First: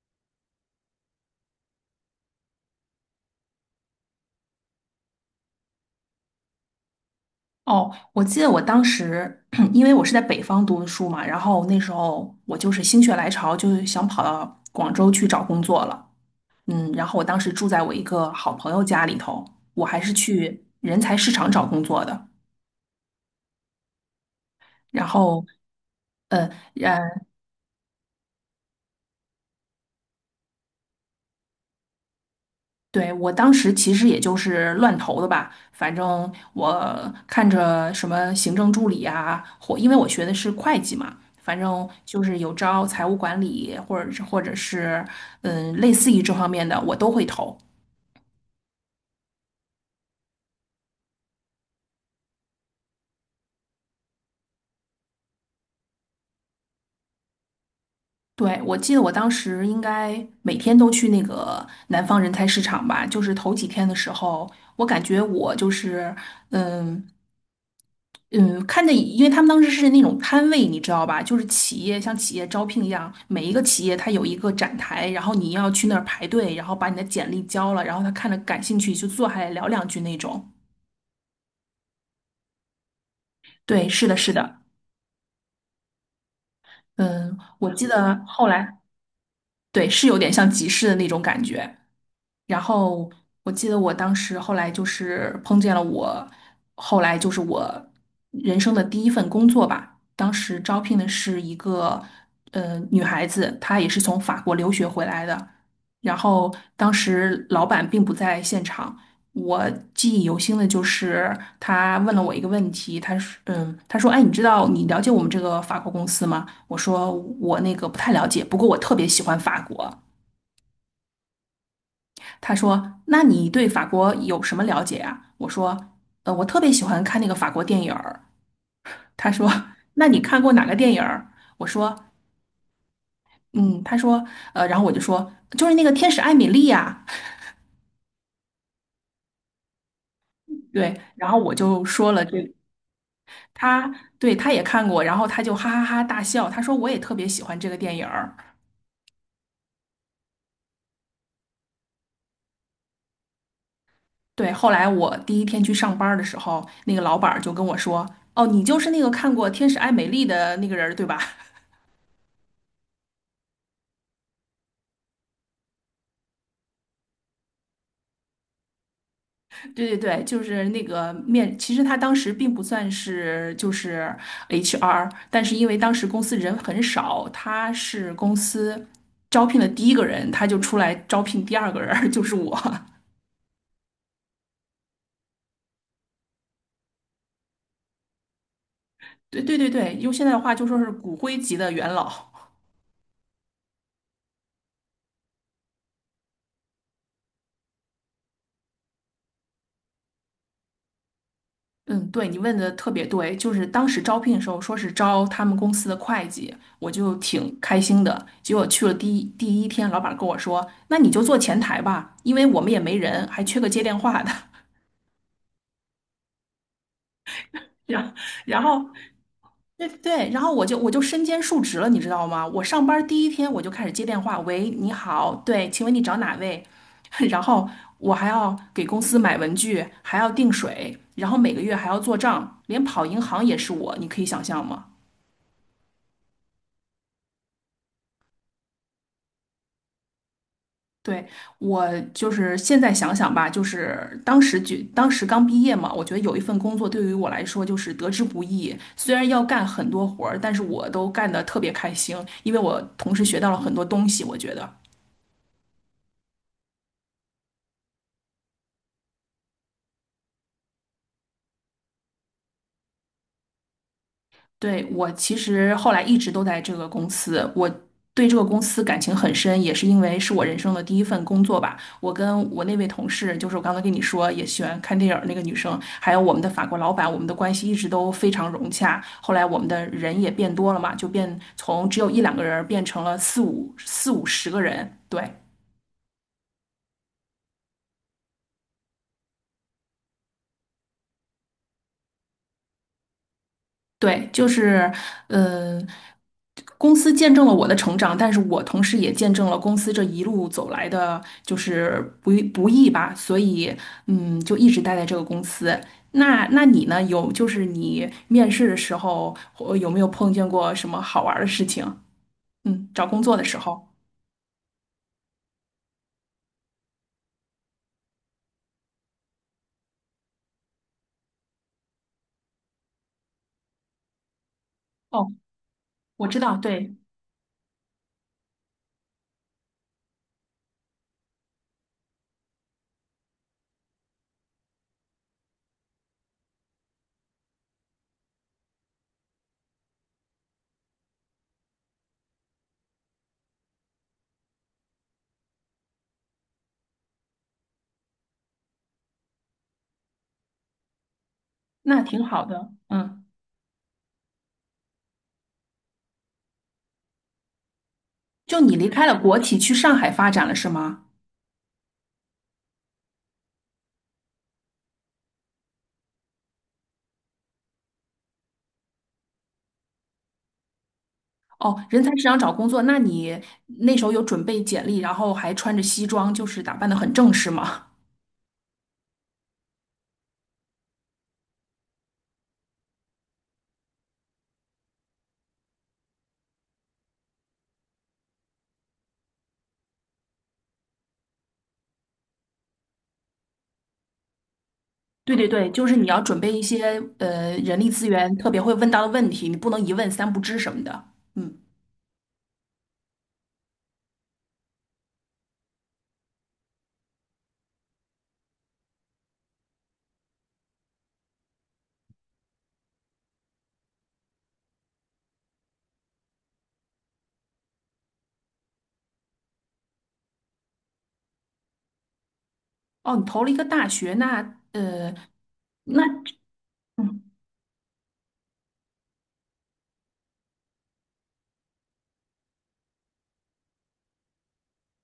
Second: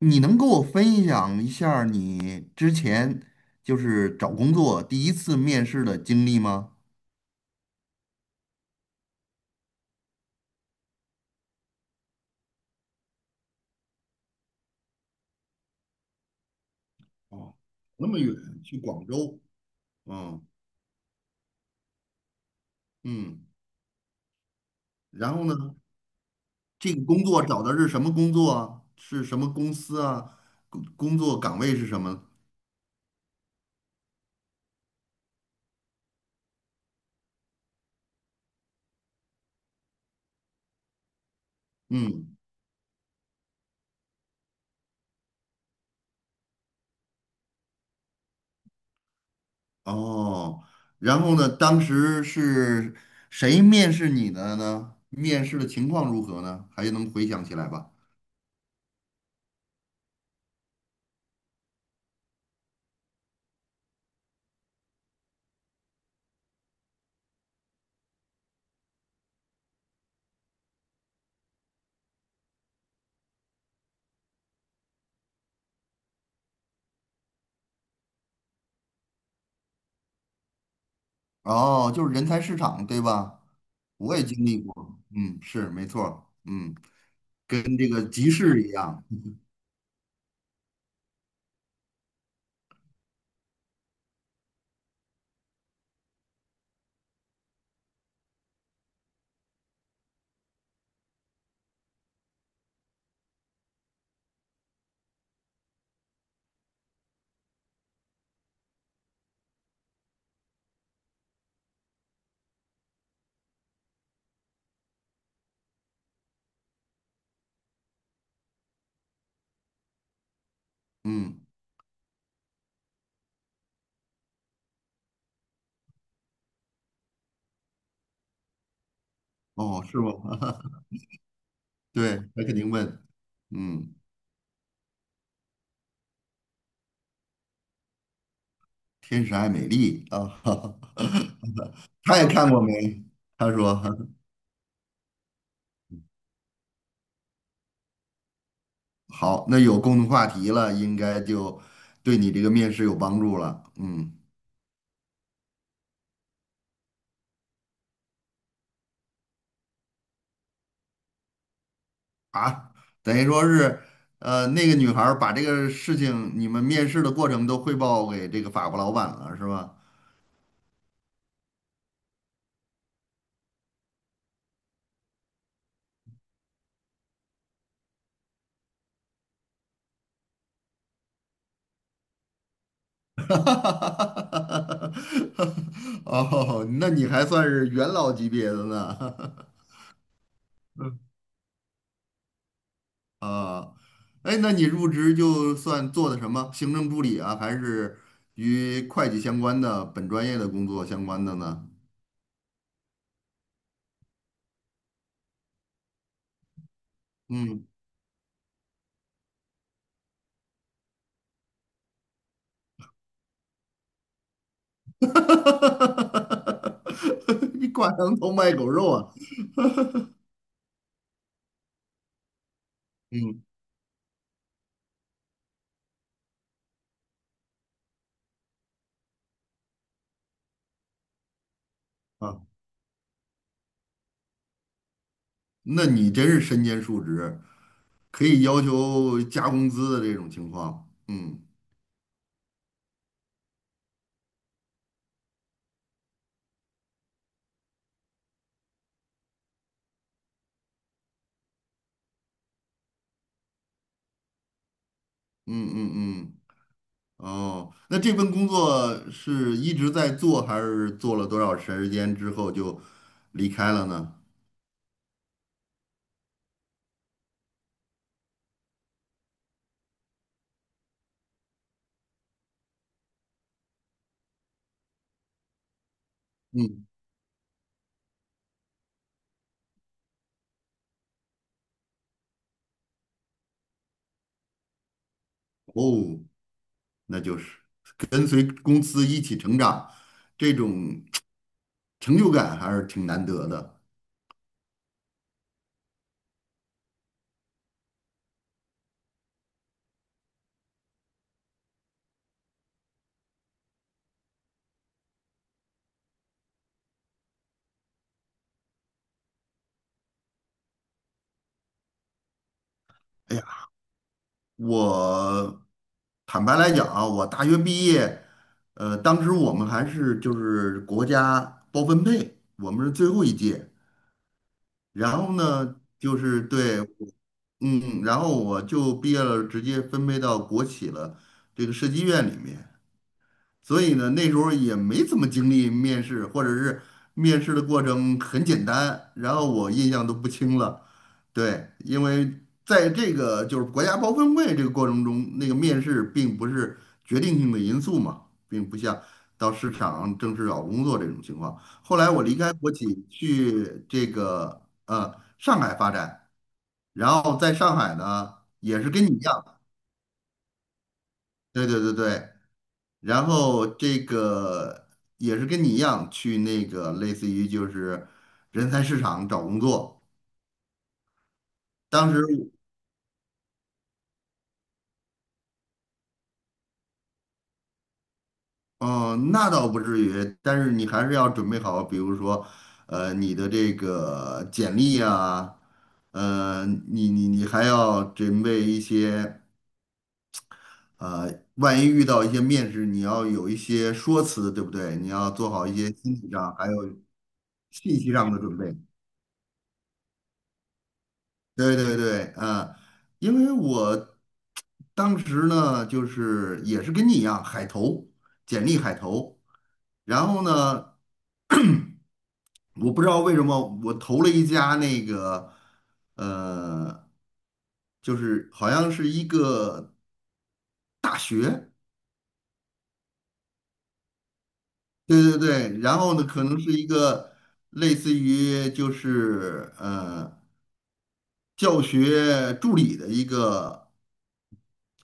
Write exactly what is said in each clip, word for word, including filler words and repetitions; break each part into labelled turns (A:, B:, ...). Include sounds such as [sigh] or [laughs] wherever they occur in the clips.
A: 你能给我分享一下儿你之前就是找工作第一次面试的经历吗？
B: 哦，我记得我当时，[clears throat] 因为我是在北方读的书嘛，然后那时候我就是心血来潮，就是想跑到广州去找工作了。嗯，然后我当时
A: 哦，
B: 住在我一
A: 那么
B: 个
A: 远
B: 好朋
A: 去
B: 友
A: 广
B: 家里
A: 州。
B: 头，我还是
A: 嗯
B: 去人才市场找工作的。
A: 嗯，
B: 然
A: 然
B: 后，
A: 后呢，
B: 呃，
A: 这个工作找的是什么工作啊？是什么公司啊？工工作岗位是什么？
B: 对，我当时其实也就是乱投的吧，反正我看着什么行政助理啊，或因为我学的是会计嘛，反正就
A: 嗯，
B: 是有招财务管理，或者是或者是嗯类似于这方面的，我都会投。
A: 哦，然后呢，当时是谁面试你的呢？面试的情况如何呢？还能回想起来吧？
B: 对，我记得我当时应该每天都去那个南方人才市场吧，就是头几天的时候，我感觉我就是嗯嗯，看着，因为他们当时是那种摊位，你知道吧？就是企业像企业招聘一样，每一个企业它有一个展台，然后你要去那儿排队，然后把你的简历交了，然后他看着感兴趣就坐下来聊两句那种。
A: 哦，就是人才市场，对吧？
B: 对，是的，
A: 我也
B: 是
A: 经
B: 的，
A: 历过，嗯，是没错儿，嗯，
B: 嗯，
A: 跟
B: 我记
A: 这个
B: 得
A: 集
B: 后
A: 市一
B: 来，
A: 样。
B: 对，是有点像集市的那种感觉。然后我记得我当时后来就是碰见了我，后来就是我人生的第一份工作吧。当时招聘的是一个呃女孩子，她也是从法国留学回来的。然后当时老板并不在现场，我记忆犹新的就是他问了我一个问题，他说嗯，他说哎，你知道你了解我们这个法国公司吗？我说我那个不太了解，不过我特别喜欢法国。
A: 嗯，
B: 他说：“那你对法国有什么了解啊？”我说：“呃，我特别喜欢看那个法国电影儿。”他说：
A: 哦，是
B: “那
A: 吗？
B: 你看过哪个
A: [laughs]
B: 电影儿？”我说：
A: 对，他肯定问，
B: “嗯。”
A: 嗯，
B: 他说：“呃，然后我就说，就是那个《天使艾米丽》呀。”
A: 天使爱美丽啊。
B: 对，然后我就
A: [laughs]
B: 说
A: 他
B: 了
A: 也
B: 这，
A: 看过没？他说。
B: 他对他也看过，然后他就哈哈哈大笑，他说：“我也特别喜欢这个电影儿。”
A: [laughs] 好，那有共同话题了，应该就对你这个面试有帮助了，嗯。
B: 对，后来我第一天去上班儿的时候，那个老板儿就跟我说：“哦，你就是那个看过《天使艾米丽》的那个人儿，对吧？”
A: 啊，等于说是，呃，那个女孩儿把这个事情你们面试的过程都汇报给这个法国老板了，是吧？
B: 对对对，就是那个面，其实他当时并不算是就是 H R，但是因为当时公司人很少，他是公司招聘的第一个人，他就出来招聘第二个人儿 [laughs] 就是我。
A: [laughs] 哈，哦，那你还算是元老级别的呢。
B: [laughs] 对对对对，用现在的话就说是骨灰级的元老。
A: [laughs] 啊，哎，那你入职就算做的什么？行政助理啊，还是与会计相关的本专业的工作相关的呢？
B: 嗯，对，你问的特别对，就是当时招聘的时候说是招他们公司的会计，我就挺
A: 嗯。
B: 开心的。结果去了第一第一天，老板跟我说：“那你就做前台吧，因为我们也没人，还缺个接电话的。”
A: [laughs] 你挂
B: 然
A: 羊头卖
B: 然
A: 狗
B: 后
A: 肉啊。
B: 对对，然后我就我就身兼数职了，你知道吗？我上班第一
A: 嗯，
B: 天我就开始接电话，喂，你好，对，请问你找哪位？[laughs] 然后我还要给公司买文具，还要订水，然后每个月还要做
A: 啊，
B: 账，连跑银行也是我，你可以想象吗？
A: 那你真是身兼数职，可以要求加工资的这种情况。
B: 对，
A: 嗯
B: 我就是现在想想吧，就是当时就当时刚毕业嘛，我觉得有一份工作对于我来说就是得之不易。虽然要干很多活儿，但是我都干得特别开心，因为我同时学到了很多东西，我觉得。
A: 嗯嗯嗯。哦，那这份工作是一直在做，还是做了多少时间之后就离开了呢？
B: 对，我其实后来一直都在这个公司，我对这个公司感情很深，也是因为是我人生的第一份工作吧。我跟我那位同事，就是我刚才跟你说也喜欢看电影儿那个女生，还有我们的法国
A: 嗯，
B: 老板，我们的关系一直都非常融洽。后来我们的人也变多了嘛，就变从只有一两个人儿变成了四五四五十个人。对，
A: 哦，那就是跟随公司一起成长，这种成就感还是挺难得的。
B: 对，就是呃，公司见证了我的成长，但是我同时也见证了公司这一路走来的，就是不易不易吧，所以嗯，就一直待在这个公司。那那你呢？有就是你面试的时候，或有没有碰见过什么好玩儿的事情？嗯，找工作
A: 哎呀，
B: 的时候。
A: 我坦白来讲啊，我大学毕业，呃，当时我们还是就是国家包分配，我们是最后一届。然
B: 哦，
A: 后呢，就
B: 我知
A: 是
B: 道，
A: 对，
B: 对，
A: 嗯，然后我就毕业了，直接分配到国企了，这个设计院里面。所以呢，那时候也没怎么经历面试，或者是面试的过程很简单，然后我印象都不清了。对，因为在这个就是国家包分会这个过程中，那个面试并不是决定性的因素嘛，并不像到市场正式找工作这种情况。后
B: 那
A: 来我
B: 挺
A: 离
B: 好
A: 开国
B: 的。
A: 企
B: 嗯，
A: 去这个呃上海发展，然后在上海呢
B: 就你
A: 也
B: 离
A: 是
B: 开
A: 跟你
B: 了
A: 一
B: 国
A: 样，
B: 企去上海发展了，是吗？
A: 对对对对，然后这个也是跟你一样去那个类似于就是人才市场找工作。
B: 哦，人才
A: 当
B: 市
A: 时，
B: 场找工作，那你那时候有准备简历，然后还穿着西装，就是打扮的很正式吗？
A: 嗯、那倒不至于，但是你还是要准备好，比如说，呃，你的这个简历啊，呃，你你你还要准备一些，呃，万一遇到一些面试，你要有一些说辞，对不对？你
B: [laughs]
A: 要
B: 对对
A: 做好
B: 对，
A: 一
B: 就
A: 些
B: 是你
A: 心
B: 要
A: 理
B: 准备
A: 上
B: 一
A: 还有
B: 些呃人力
A: 信
B: 资
A: 息上
B: 源
A: 的
B: 特
A: 准
B: 别
A: 备。
B: 会问到的问题，你不能一问三不知什么的。嗯，
A: 对对对，啊，因为我当时呢，就是也是跟你一样海投，简历海投，然后呢，我不知道为什么我投了一家那个，呃，就是好像是一个大学。
B: 哦，你投了一个大学，那呃，
A: 对对对，然
B: 那
A: 后呢，可能是一
B: 嗯，
A: 个类似于就是呃教学助理的一个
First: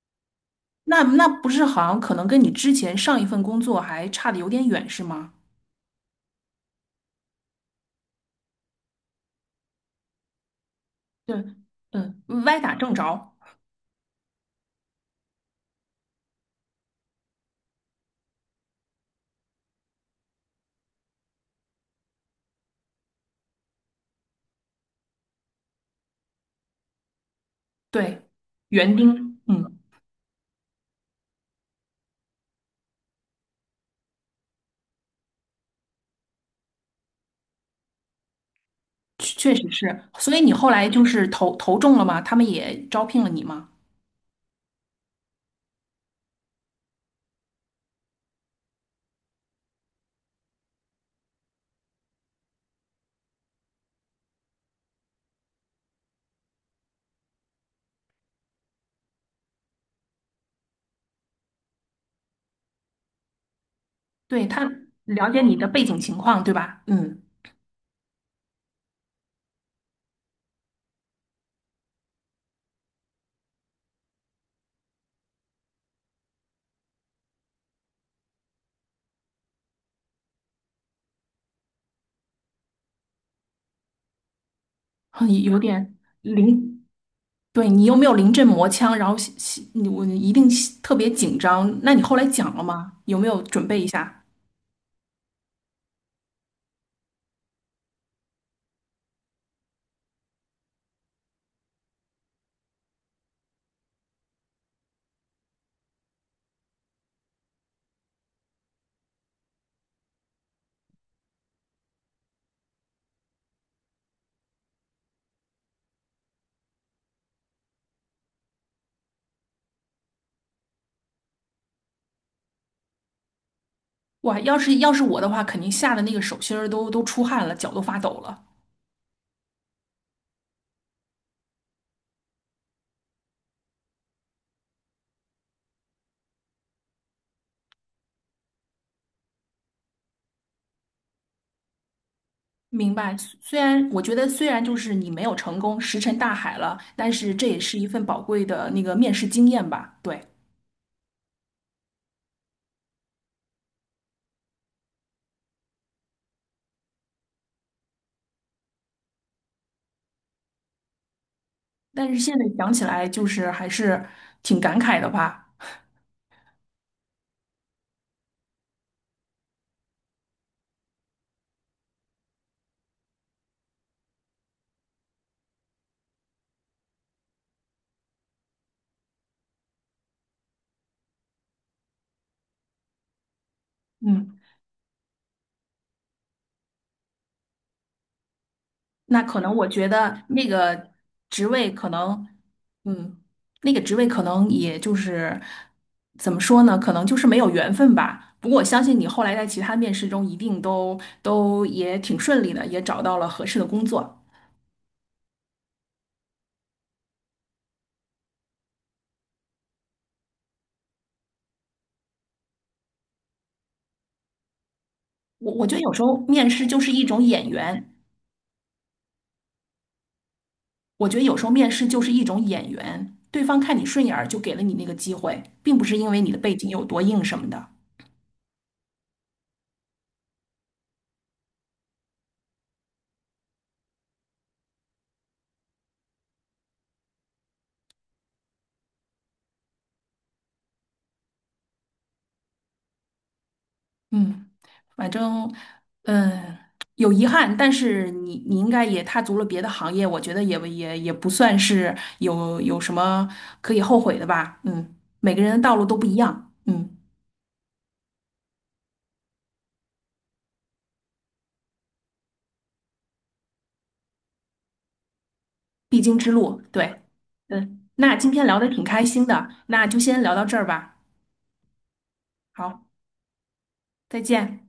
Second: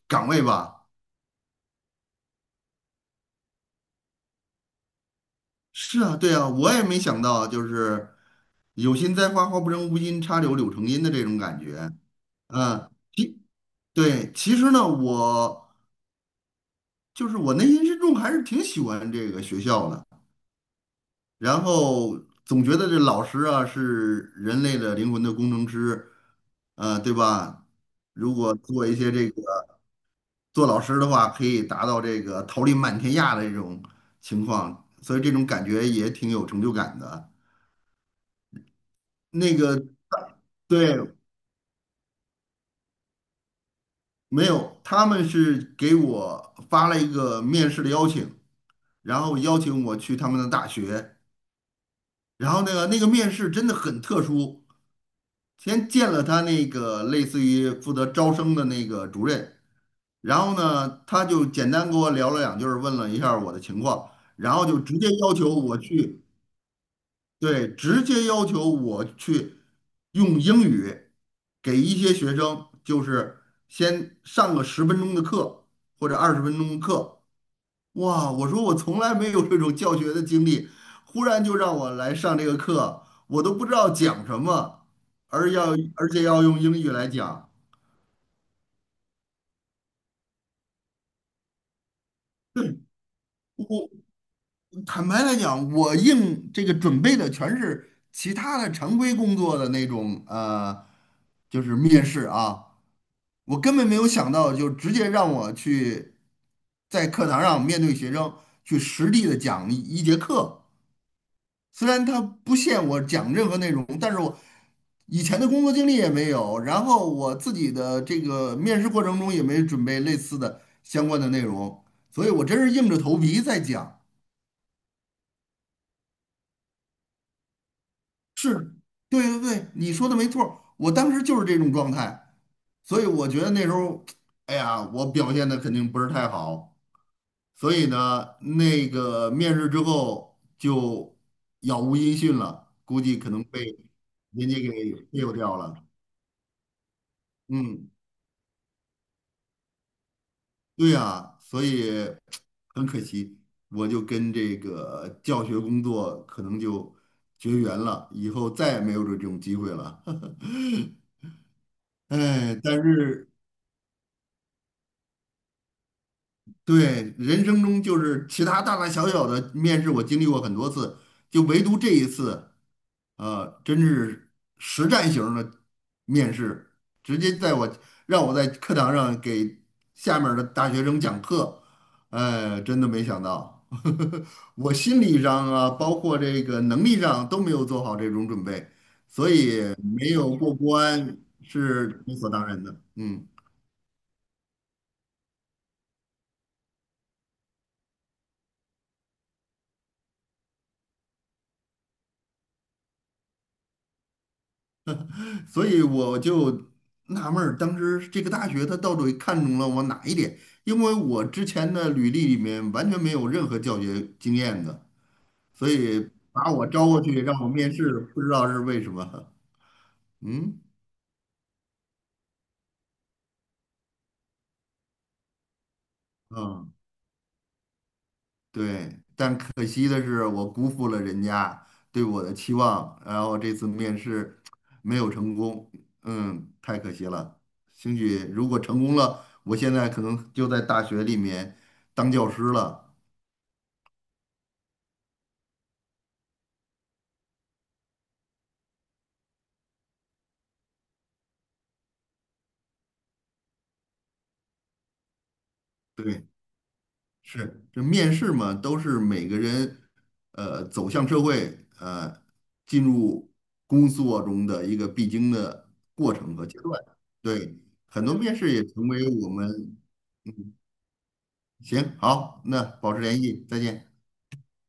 A: 岗位吧。
B: 那那不是好像可能跟你之前上一份工作还差的有点远，是吗？
A: 是啊，对啊，我也没想到，就是有心栽花花不成，无心插柳柳成荫的这
B: 对，
A: 种感觉。
B: 嗯，歪打
A: 嗯，
B: 正着，
A: 其对，其实呢，我就是我内心深处还是挺喜欢这个学校的，然后总觉得这老师啊是人类的灵魂的工程师，呃，对吧？
B: 对，
A: 如果做
B: 园
A: 一些这
B: 丁，
A: 个
B: 嗯。
A: 做老师的话，可以达到这个桃李满天下的这种情况，所以这种感觉也挺有成就感的。
B: 确
A: 那
B: 实
A: 个，
B: 是。所以你后来
A: 对，
B: 就是投投中了吗？他们也招聘了你吗？
A: 没有，他们是给我发了一个面试的邀请，然后邀请我去他们的大学，然后那个那个面试真的很特殊，先见了他那个类似于负责招生的那个主任，然后呢，他就简单跟我聊了两句儿，问了一下儿我的情况，
B: 对，
A: 然
B: 他
A: 后就直接
B: 了
A: 要
B: 解
A: 求
B: 你的
A: 我
B: 背景情
A: 去。
B: 况，对吧？嗯，
A: 对，直接要求我去用英语给一些学生，就是先上个十分钟的课或者二十分钟的课。哇，我说我从来没有这种教学的经历，忽然就让我来上这个课，我都不知道讲什么，
B: 哼
A: 而
B: 有
A: 要
B: 点
A: 而且要用英
B: 临，
A: 语来讲。
B: 对你又没有临阵磨枪，然后心心你我一定心特别紧张。那你后来讲了吗？有没有准备一
A: 我
B: 下？
A: 坦白来讲，我应这个准备的全是其他的常规工作的那种呃，就是面试啊。我根本没有想到，就直接让我去在课堂上面对学生去实地的讲一一节课。虽然他不限我讲任何内容，但是我以前的工作经历也没有，然后我自己的这个面试过程中也没准备类似的相关的内容，所以我真是硬着头皮在讲。
B: 哇，要是要是我的话，肯定吓得那个手心儿都都出汗了，脚都发抖了。
A: 是，对对对，你说的没错儿，我当时就是这种状态，所以我觉得那时候，哎呀，我表现的肯定不是太好。所以呢，那个面试之后就杳无音讯了，
B: 明
A: 估
B: 白，
A: 计可
B: 虽
A: 能
B: 虽
A: 被
B: 然我觉得虽
A: 人家
B: 然就
A: 给
B: 是你
A: 忽
B: 没
A: 悠
B: 有
A: 掉
B: 成功，
A: 了。
B: 石沉大海了，但是这也是一
A: 嗯，
B: 份宝贵的那个面试经验吧？对。
A: 对呀，所以很可惜，我就跟这个教学工作可能就绝缘了，以后再也没有这种机会了。[laughs]
B: 但是现在
A: 哎，
B: 想
A: 但
B: 起来，就
A: 是
B: 是还是挺感慨的吧。
A: 对，人生中就是其他大大小小的面试，我经历过很多次，就唯独这一次，呃，真是实战型儿的面试，直接在我让我在课堂上给下面儿的大学生讲课，哎，真的没想到。
B: 嗯，
A: [laughs] 我心理上啊，包括这个能力上都没有做好这种准备，
B: 那
A: 所
B: 可能
A: 以
B: 我觉
A: 没
B: 得
A: 有
B: 那
A: 过
B: 个
A: 关
B: 职位
A: 是
B: 可
A: 理
B: 能，
A: 所当然的，
B: 嗯，
A: 嗯。
B: 那个职位可能也就是怎么说呢？可能就是没有缘分吧。不过我相信你后来在其他面试中一定都都也挺顺利的，也找到了合适的工作。
A: 所以我就纳闷儿，当时这个大学它到底看中了我哪一点？因为我之前的履历里面完全没有任何教学经验的，
B: 我我
A: 所
B: 觉得有时
A: 以
B: 候面
A: 把
B: 试
A: 我
B: 就
A: 招
B: 是
A: 过
B: 一种
A: 去让我
B: 眼
A: 面
B: 缘，
A: 试，不知道是为什么。嗯
B: 我觉得有时候面试就是一种眼缘，对方看你顺眼儿就给了你那个机会，并不是因为你的背景
A: 嗯，
B: 有多硬什么的。
A: 对。但可惜的是，我辜负了人家对我的期望，然后这次面试没有成功，嗯，太可惜了。兴许如果成功了，我现在可能就在大学里面当教师了。
B: 嗯，反正，嗯，有遗憾，但是你你应该也踏足了别的行业，我觉得也也也不算是有有什么可以后悔的吧。嗯，每个人的道路都不一
A: 对。
B: 样，嗯，
A: 是，这面试嘛，都是每个人呃走向社会呃进入工作中的一个必经的
B: 必
A: 过
B: 经之
A: 程和阶
B: 路，
A: 段。
B: 对，
A: 对，
B: 嗯，
A: 很多
B: 那今
A: 面
B: 天
A: 试
B: 聊
A: 也
B: 的挺
A: 成
B: 开
A: 为
B: 心
A: 我
B: 的，
A: 们，
B: 那就先聊到这儿吧。
A: 行，好，那
B: 好，
A: 保持联系，再见。
B: 再见。